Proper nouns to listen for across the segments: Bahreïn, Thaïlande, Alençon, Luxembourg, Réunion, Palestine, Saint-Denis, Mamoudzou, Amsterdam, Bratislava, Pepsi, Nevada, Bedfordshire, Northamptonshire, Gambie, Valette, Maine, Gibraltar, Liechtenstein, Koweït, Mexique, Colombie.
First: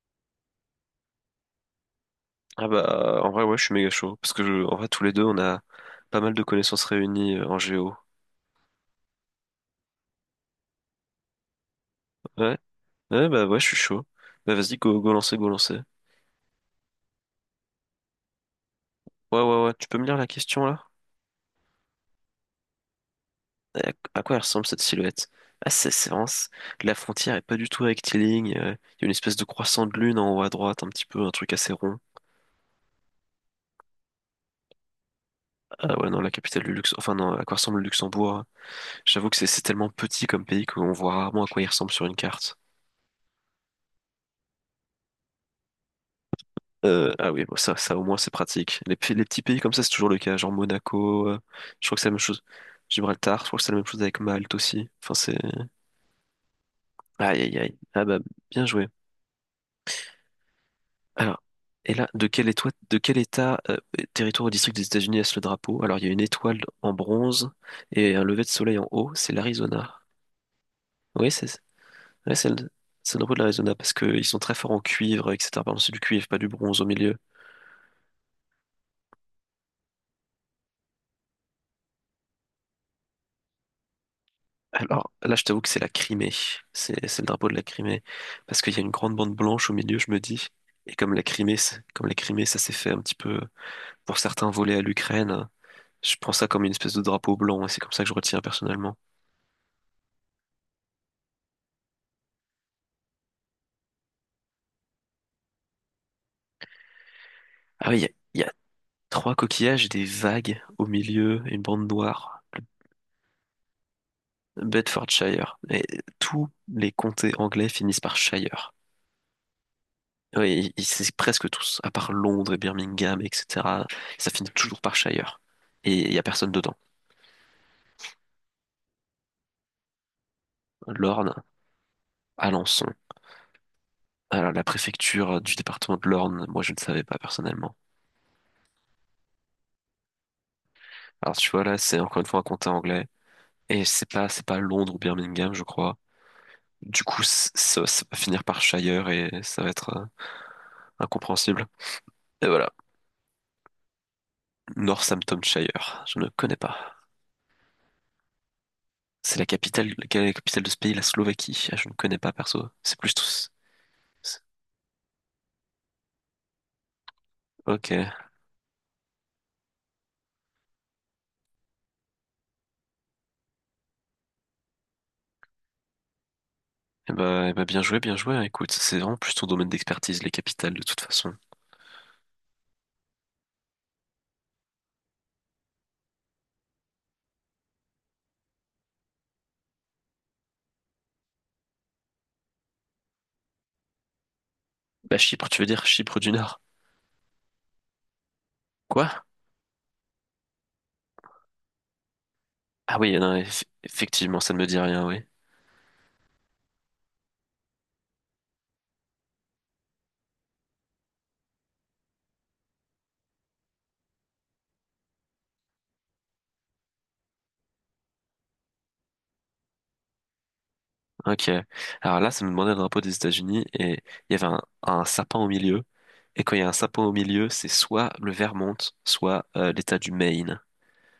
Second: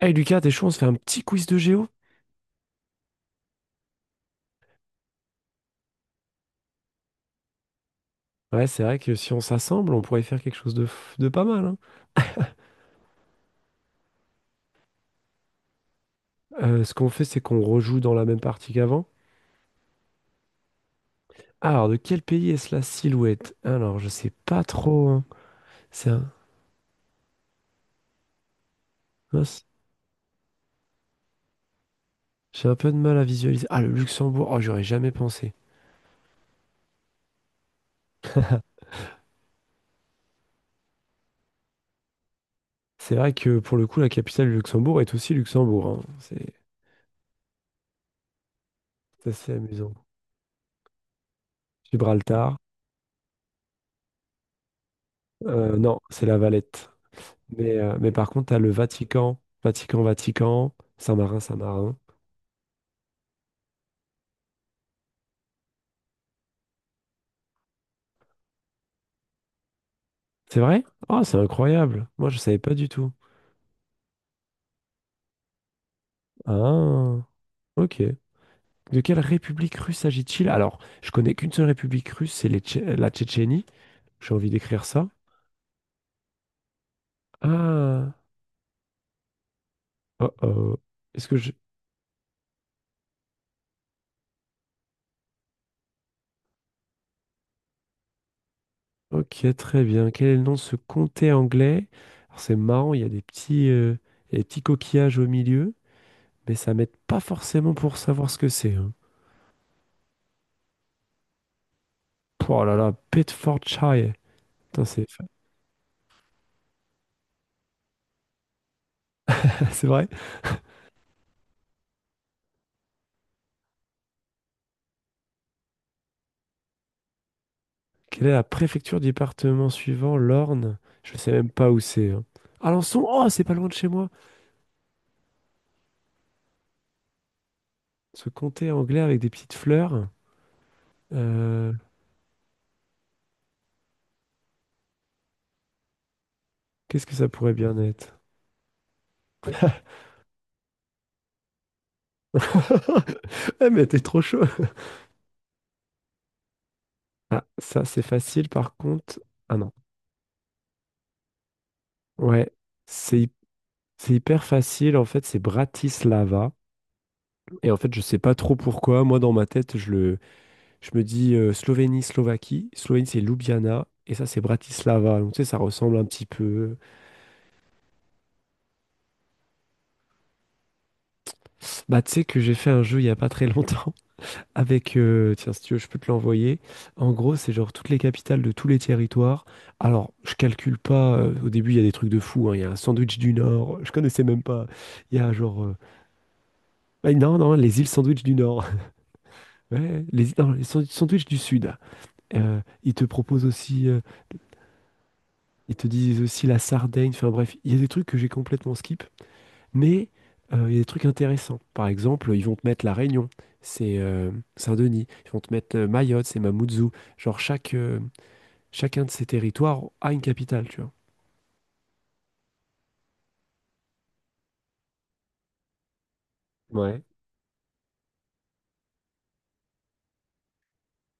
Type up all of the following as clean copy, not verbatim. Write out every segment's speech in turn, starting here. Hey Lucas, t'es chaud, on se fait un petit quiz de géo? Ah bah en vrai, ouais, je suis méga chaud parce que en vrai tous les deux on a pas mal de connaissances réunies en géo. Ouais, c'est vrai que si on s'assemble, on pourrait faire quelque chose de pas mal, hein. Ouais, ouais, bah ouais, je suis chaud. Bah vas-y, go, go lancer, go lancer. Ce qu'on fait, c'est qu'on rejoue dans la même partie qu'avant. Ouais, ouais, ouais, tu peux me lire la question là? Alors, de quel pays est-ce la silhouette? À Alors, je à sais quoi elle pas ressemble cette trop, hein. silhouette? Ah, c'est C'est vraiment un... la frontière est pas du tout rectiligne. Il y a une espèce de mince, croissant de lune en haut à droite, un petit peu un truc assez rond. j'ai un peu de mal à visualiser. Ah, le Luxembourg. Oh, j'aurais jamais pensé. Ah ouais, non, la capitale du Luxembourg, enfin non, à quoi ressemble le Luxembourg? J'avoue que c'est tellement petit comme pays qu'on voit rarement à quoi il ressemble sur une carte. C'est vrai que pour le coup, la capitale du Luxembourg est aussi Luxembourg, hein. C'est Ah oui, bon, ça au moins c'est pratique. Les c'est petits assez pays comme ça, c'est amusant. toujours le cas. Genre Monaco, je crois que c'est la même chose. Gibraltar. Gibraltar, je crois que c'est la même chose avec Malte aussi. Enfin, c'est. Non, c'est la Valette. Aïe, aïe, aïe. Mais, euh, Ah mais bah, par contre, t'as bien le joué. Vatican. Vatican, Vatican. Alors, Saint-Marin, et Saint-Marin. là, de quel état, territoire ou district des États-Unis est-ce le drapeau? Alors, il y a une étoile en bronze et un lever de soleil en haut, c'est l'Arizona. C'est vrai? Oh, Oui, c'est c'est incroyable. Moi, Ouais, je c'est savais le, pas du tout. c'est le drapeau de l'Arizona parce qu'ils sont très forts en cuivre, etc. Pardon, c'est du cuivre, pas du bronze au milieu. Ah, ok. De quelle république russe s'agit-il? Alors, je connais qu'une seule république russe, c'est la Tchétchénie. J'ai envie d'écrire ça. Alors là, je t'avoue que c'est la Crimée. C'est le drapeau de la Crimée. Ah, Parce qu'il y a une grande bande blanche au milieu, je me oh dis. oh. Et Est-ce que je... comme la Crimée, ça s'est fait un petit peu, pour certains, voler à l'Ukraine, je prends ça comme une espèce de drapeau blanc. Et c'est comme ça que je retiens personnellement. Ok, très bien. Quel est le nom de ce comté anglais? Alors, c'est marrant, il y a il y a des petits coquillages au milieu, mais ça m'aide pas forcément Ah oui, pour savoir ce il y que a c'est, hein. trois coquillages, des vagues au milieu, et une bande noire. Oh là là, Bedfordshire. Putain, c'est Bedfordshire. Et tous les comtés anglais finissent par Shire. c'est vrai? Oui, c'est presque tous, à part Londres et Birmingham, etc. Ça finit toujours par Shire. Et il y a personne dedans. Quelle est la préfecture du département suivant, l'Orne? Je ne sais L'Orne, même pas où c'est, hein. Alençon. Alençon, oh, c'est pas loin de chez moi. Alors, la préfecture du département de l'Orne, moi, je ne savais pas personnellement. Ce comté anglais avec des petites fleurs. Alors, tu vois, Euh, là, c'est encore une fois un comté anglais. Et c'est pas Londres ou Birmingham, je crois. Du Qu'est-ce que coup, ça pourrait bien ça, ça va être? finir par Shire et ça va être incompréhensible. Et voilà. Eh, mais t'es trop chaud. Northamptonshire. Je ne connais pas. Ah, ça, c'est facile, par contre. C'est la Ah non. capitale, quelle est la capitale de ce pays? La Slovaquie. Ah, je ne connais pas, Ouais, perso. C'est plus c'est hy- tous. c'est hyper facile. En fait, c'est Bratislava. Et en Ok. fait, je sais pas trop pourquoi. Moi, dans ma tête, je me dis Slovénie, Slovaquie. Slovénie, c'est Ljubljana. Et ça, c'est Bratislava. Donc, tu sais, ça ressemble un petit peu. Eh ben, bien joué, bien joué, hein. Écoute, c'est vraiment plus ton domaine d'expertise, les capitales, de toute façon. Bah, tu sais que j'ai fait un jeu il y a pas très longtemps tiens, si tu veux, je peux te l'envoyer. En gros, c'est genre toutes les capitales de tous les territoires. Alors, je calcule pas. Au début, il y a des trucs de fou, hein. Il y a un sandwich du Nord. Je connaissais même pas. Bah, Il y a Chypre, tu veux dire Chypre du Nord? Non, non, les îles sandwich du Nord. Quoi? Ouais, non, sandwich du Sud. Ils Ah te oui, non, proposent aussi, effectivement, ça ne me dit rien, oui. ils te disent aussi la Sardaigne. Enfin bref, il y a des trucs que j'ai complètement skip. Mais il y a des trucs intéressants. Par exemple, ils vont te mettre La Réunion, c'est Saint-Denis. Ils vont te mettre Mayotte, c'est Mamoudzou. Genre, chacun de ces territoires a une capitale, tu vois. Ok. Alors là, ça me demandait le drapeau des États-Unis et il y avait un sapin au milieu. Et quand il y a un sapin Ouais. au milieu, c'est soit le Vermont, soit l'État du Maine.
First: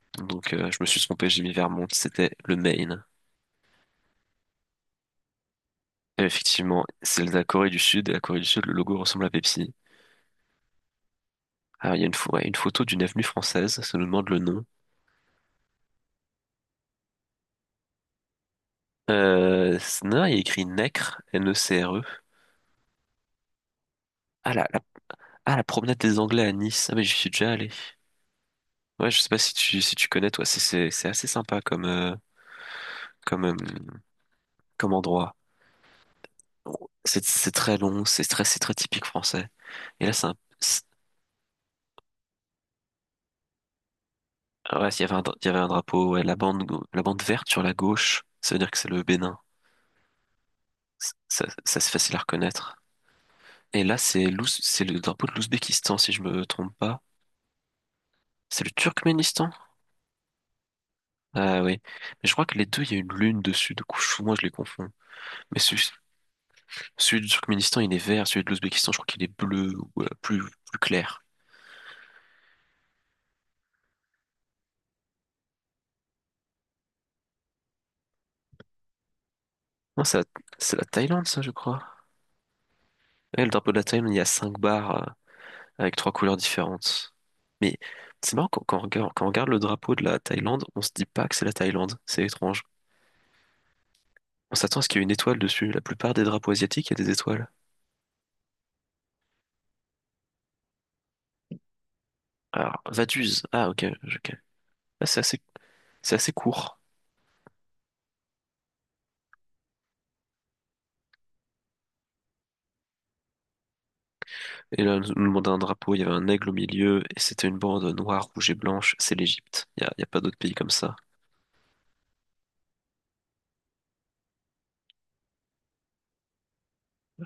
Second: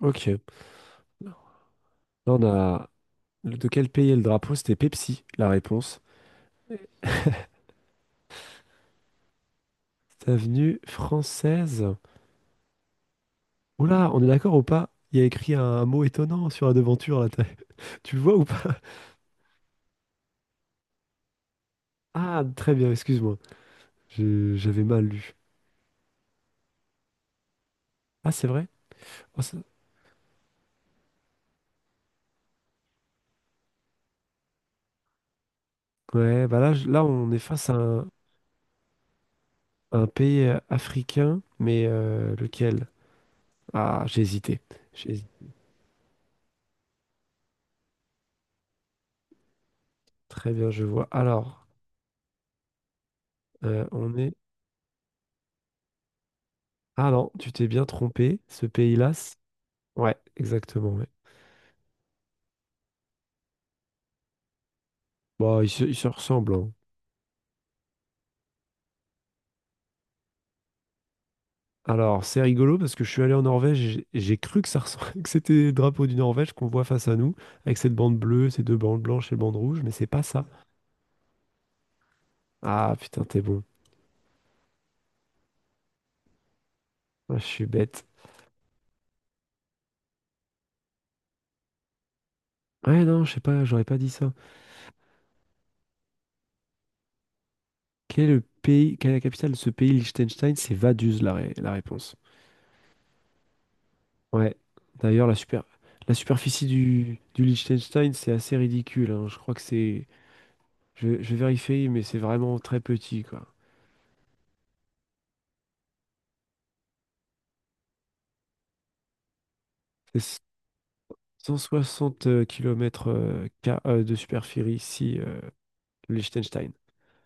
Ok. Donc je me suis trompé, Là, j'ai mis Vermont, c'était on le a... Maine. De quel pays est le drapeau? C'était Pepsi, la réponse. Et effectivement, c'est la Corée du Sud et la Corée du Sud, le logo ressemble à Pepsi. C'est Avenue Alors française. il y a une, ouais, une photo d'une avenue française, ça nous Oula, on est demande le d'accord ou nom. pas? Il y a écrit un mot étonnant sur la devanture, là. T'as- Tu le vois ou pas? Non, il y a écrit Necre, N-E-C-R-E. Ah, très bien, excuse-moi. Ah la, la, J'avais mal lu. ah, la promenade des Anglais à Nice. Ah mais j'y suis déjà allé. Ah, c'est vrai? Ouais, je sais pas Oh, si ça- tu si tu connais toi, c'est assez sympa comme comme euh, comme endroit. Ouais, bah là, là, C'est on est c'est face à très long, un... c'est très typique français. Et Un là, pays africain, mais lequel? Ah, j'ai hésité. ouais, il y J'ai avait il y hésité. avait un drapeau, ouais, la bande verte sur la gauche, ça veut dire que c'est le Bénin. Très bien, je vois. C- Ça Alors, ça c'est facile à reconnaître. Et là, on est... c'est le drapeau de l'Ouzbékistan si je me trompe pas. Ah non, tu t'es bien trompé. C'est Ce le pays-là, Turkménistan? ouais, exactement. Ouais. Ah oui. Mais je crois que les deux, il y a une lune dessus, du coup, moi je les confonds. Mais Bon, ils se, ils se ressemblent, hein. celui du Turkménistan, il est vert, celui de l'Ouzbékistan, je crois qu'il est bleu ou plus clair. Alors, c'est rigolo parce que je suis allé en Norvège et j'ai cru que ça ressemblait, que c'était le drapeau du Norvège qu'on voit face à nous, avec cette bande bleue, ces deux bandes blanches et bandes rouges, mais Non, c'est pas ça. c'est la Thaïlande, ça, je crois. Ah putain, t'es Ouais, le bon. drapeau de la Thaïlande, il y a cinq barres avec trois couleurs différentes. Ah, je suis Mais bête. c'est marrant, quand on regarde le drapeau de la Thaïlande, on se dit pas que c'est la Thaïlande. C'est étrange. Ouais, non, je sais pas, j'aurais pas dit ça. On s'attend à ce qu'il y ait une étoile dessus. La plupart des drapeaux asiatiques, il y a des étoiles. Quelle est la capitale de ce pays, Liechtenstein? C'est Vaduz, la réponse. Alors, Vaduz. Ah, ok. Ok. Ouais. Ah, D'ailleurs, la super, c'est la assez superficie court. du Liechtenstein, c'est assez ridicule, hein. Je crois que c'est. Je vais vérifier, mais c'est vraiment très petit, quoi. Et là, on nous demandait un drapeau, il y avait un aigle au milieu, et c'était une bande noire, rouge et blanche. C'est l'Égypte. Il y a pas d'autre C'est pays comme ça. 160 km de superficie, ici, le Liechtenstein.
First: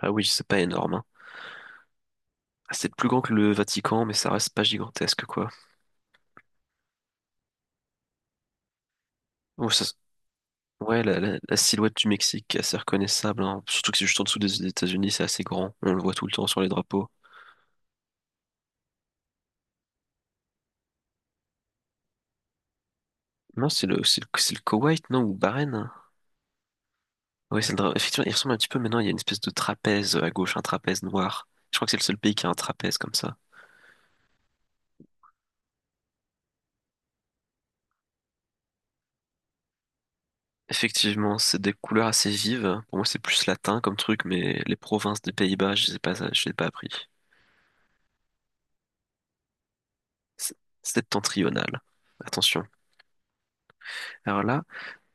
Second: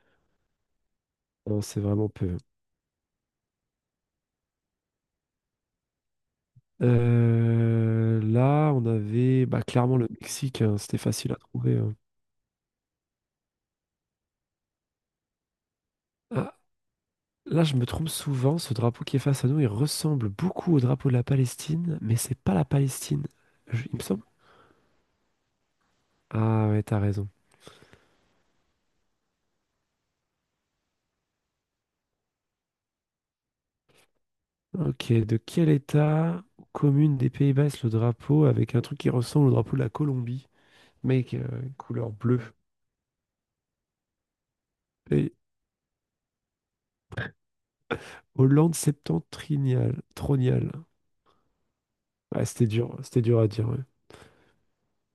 Ah oui, c'est pas énorme, hein. Non, c'est vraiment peu. Ah, c'est plus grand que le Vatican, mais ça reste pas gigantesque, quoi. Là, on avait bah, Oh, ça, clairement le Mexique, hein. C'était ouais, facile à la trouver, silhouette du Mexique est assez reconnaissable, hein. Surtout que c'est juste en dessous des États-Unis, c'est assez grand. On le voit tout le temps hein. sur les drapeaux. Là, je me trompe souvent, ce drapeau qui est face à nous, il ressemble beaucoup au drapeau de la Palestine, mais c'est pas la Palestine, Non, il me semble. C'est le Koweït, non, ou Bahreïn, hein. Ah ouais, t'as raison. Ouais, effectivement, il ressemble un petit peu maintenant. Il y a une espèce de trapèze à gauche, un trapèze noir. Je crois que c'est le seul pays qui a un trapèze comme ça. Ok, de quel état ou commune des Pays-Bas est le drapeau avec un truc qui ressemble au drapeau de la Colombie, mais Effectivement, qui a c'est des une couleurs couleur assez bleue? vives. Pour moi, c'est plus latin comme truc, mais les provinces des Et Pays-Bas, je sais pas, je l'ai pas appris. Hollande septentrionale, C'est troniale. c'est septentrional. Ouais, Attention. C'était dur à dire, ouais. Alors là,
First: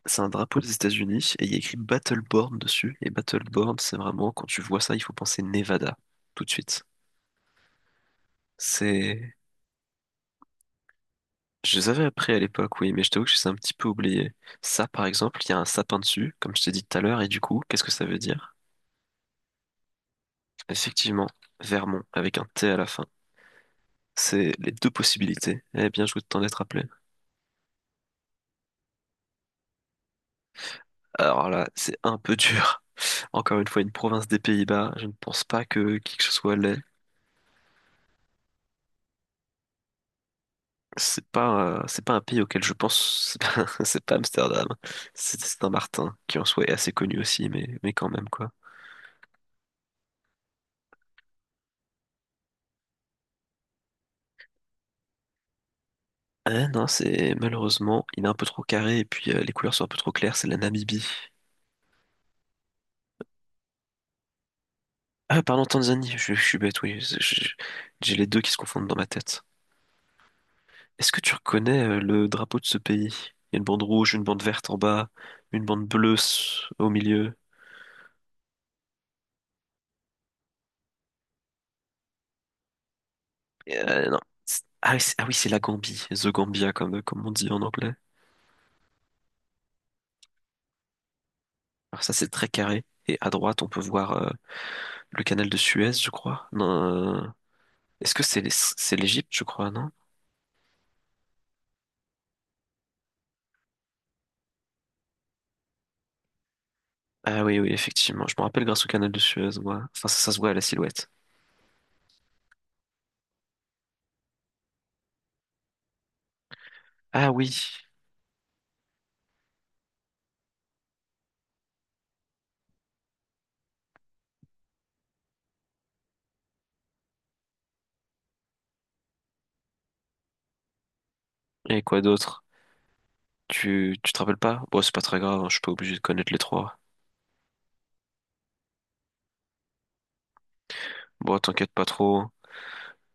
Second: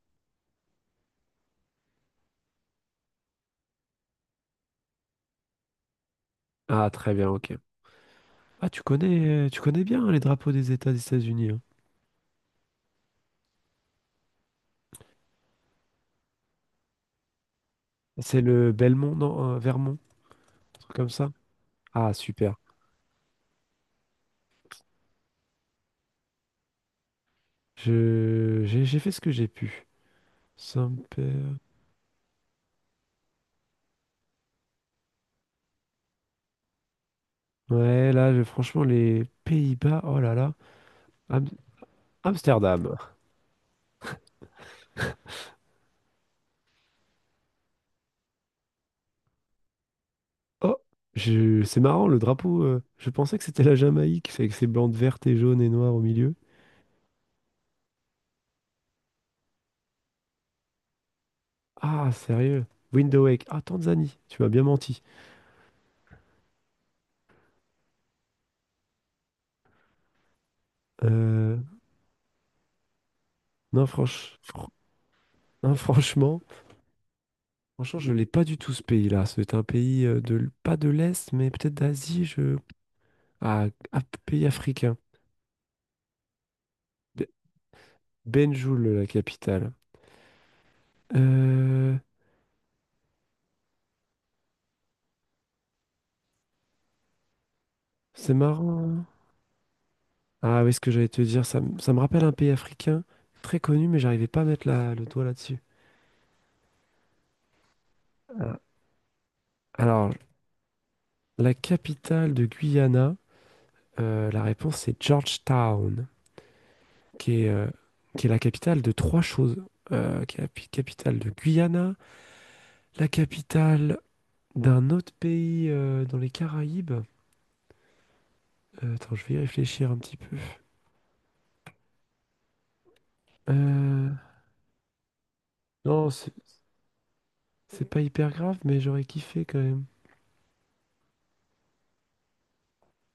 c'est un drapeau des États-Unis et il y a écrit Battleborn dessus. Et Battleborn, c'est vraiment, quand tu vois ça, il faut penser Nevada tout de suite. Ah, très bien, ok. Ah, tu C'est. connais, tu connais bien hein, les drapeaux des États-Unis, hein. Je les avais appris à l'époque, oui, mais je t'avoue que je les ai un petit peu oubliés. Ça, par exemple, il y a un sapin dessus, comme je t'ai dit tout à l'heure, et du coup, qu'est-ce que ça veut C'est dire? le Belmont, non, Vermont, un truc comme Effectivement, ça. Vermont, Ah, avec un super. T à la fin. C'est les deux possibilités. Eh bien, je vous t'en être rappelé. Je, j'ai fait ce que j'ai pu. Saint-Pé- Alors là, c'est un peu dur. Encore une fois, une province des Pays-Bas, je ne pense pas que qui que ce soit l'ait. Ouais, là, franchement, les Pays-Bas, oh là là. C'est Am- pas, euh, c'est pas un pays auquel je Amsterdam. pense, c'est pas, c'est pas Amsterdam, c'est Saint-Martin, qui en soi est assez connu aussi, mais, quand même quoi. Oh, c'est marrant, le drapeau. Je pensais que c'était la Jamaïque, avec ses bandes vertes et jaunes et noires au milieu. Ah non, c'est malheureusement, il est un peu trop carré et puis les couleurs sont un peu trop claires, c'est la Namibie. Ah, sérieux. Window Wake. Ah, Tanzanie, tu m'as bien menti. Ah, pardon, Tanzanie, je suis bête, oui, j'ai les deux qui se confondent dans ma tête. Est-ce que tu Euh, reconnais le drapeau de ce pays? Il y a une bande non, rouge, une bande verte en bas, une non, bande bleue franchement, au milieu. franchement, je l'ai pas du tout ce pays-là. C'est un pays pas de l'Est, mais peut-être d'Asie, je... Ah, ah, Non. pays Ah, africain. oui, c'est ah oui, c'est la Gambie, The Gambia comme, comme Be- on dit en anglais. Banjul, la capitale. Euh, Alors ça, c'est très carré. Et à droite, on peut voir le canal de Suez, je crois. Non, est-ce que c'est c'est marrant, hein. l'Égypte, je crois, non? Ah oui, ce que j'allais te dire, ça me rappelle un pays africain très connu, mais j'arrivais pas à mettre le doigt là-dessus. Ah oui, oui, effectivement. Je me Euh, rappelle grâce au canal de Suez, moi. Enfin, ça, Alors, ça se voit à la silhouette. la capitale de Guyana, la réponse c'est Georgetown, Ah qui oui. est, euh, qui est la capitale de trois choses. Qui est capitale de Guyana, la capitale d'un autre pays dans les Caraïbes. Attends, je vais y réfléchir un petit peu. Et quoi d'autre? Euh, Tu te rappelles pas? Bon, c'est pas très grave, hein, je suis pas obligé de non, connaître c'est les trois. c'est pas hyper grave, mais j'aurais kiffé quand même. Bon, t'inquiète pas trop, hein.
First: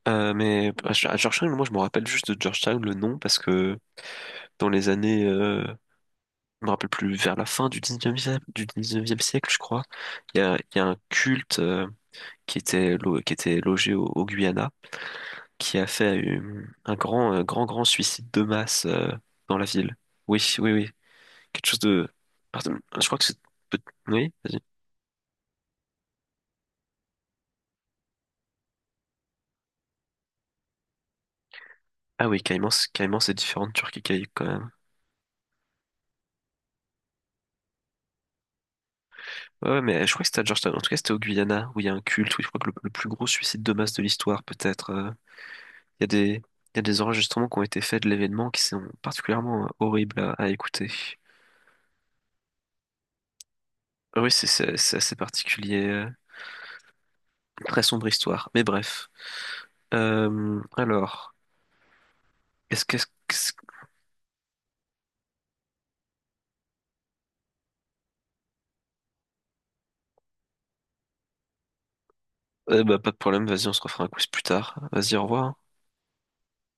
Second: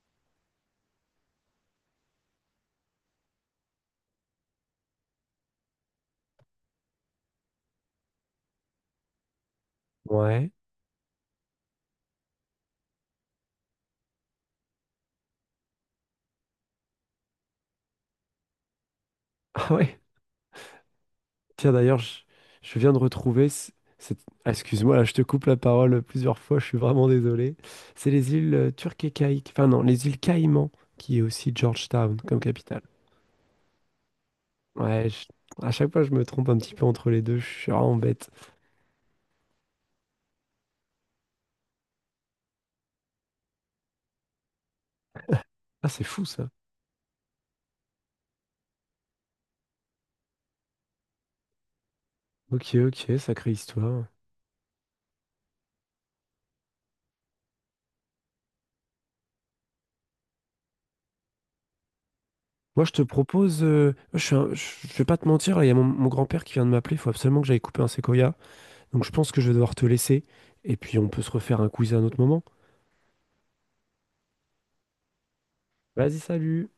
Mais à à Georgetown, moi, je me rappelle juste de Georgetown, le nom, parce que dans les années je me rappelle plus, vers la fin du dix-neuvième du 19e siècle, je crois, Ouais. Il y a un culte qui était, qui était logé au Guyana, qui a fait un grand, grand, grand suicide de masse dans la Ah ville. ouais. Oui, oui, oui. Quelque Tiens, chose d'ailleurs, de... je, Pardon, je viens de je crois que c'est... retrouver. Peut- cette- Oui, ah, vas-y. excuse-moi, là, je te coupe la parole plusieurs fois, je suis vraiment désolé. C'est les îles Turques et Caïques. Enfin, non, les îles Caïmans, qui est aussi Georgetown Ah oui, comme Caïman, capitale. Caïman, c'est différent de Turquie Caïque quand même. Ouais, à chaque fois, je me trompe un petit peu entre les deux, je suis vraiment bête. Ouais, ouais, mais je crois que c'était à Georgetown. En tout cas, c'était au Guyana, où il y a un culte, où je crois que le plus gros suicide de masse de l'histoire, peut-être. Ah, Il c'est y a fou des, ça. il y a des enregistrements qui ont été faits de l'événement qui sont particulièrement horribles à écouter. Ok, ok, sacrée histoire. Oui, c'est assez particulier. Très sombre histoire. Mais bref. Alors, est-ce Moi, je que... te est-ce propose. que- Je, suis un- je vais pas te mentir, là, il y a mon grand-père qui vient de m'appeler, il faut absolument que j'aille couper un séquoia. Donc, je pense que je vais devoir te laisser. Et puis, on peut se refaire un quiz à un autre moment. Bah, pas de problème, vas-y, on se refera un quiz plus tard. Vas-y, au revoir. Vas-y, salut!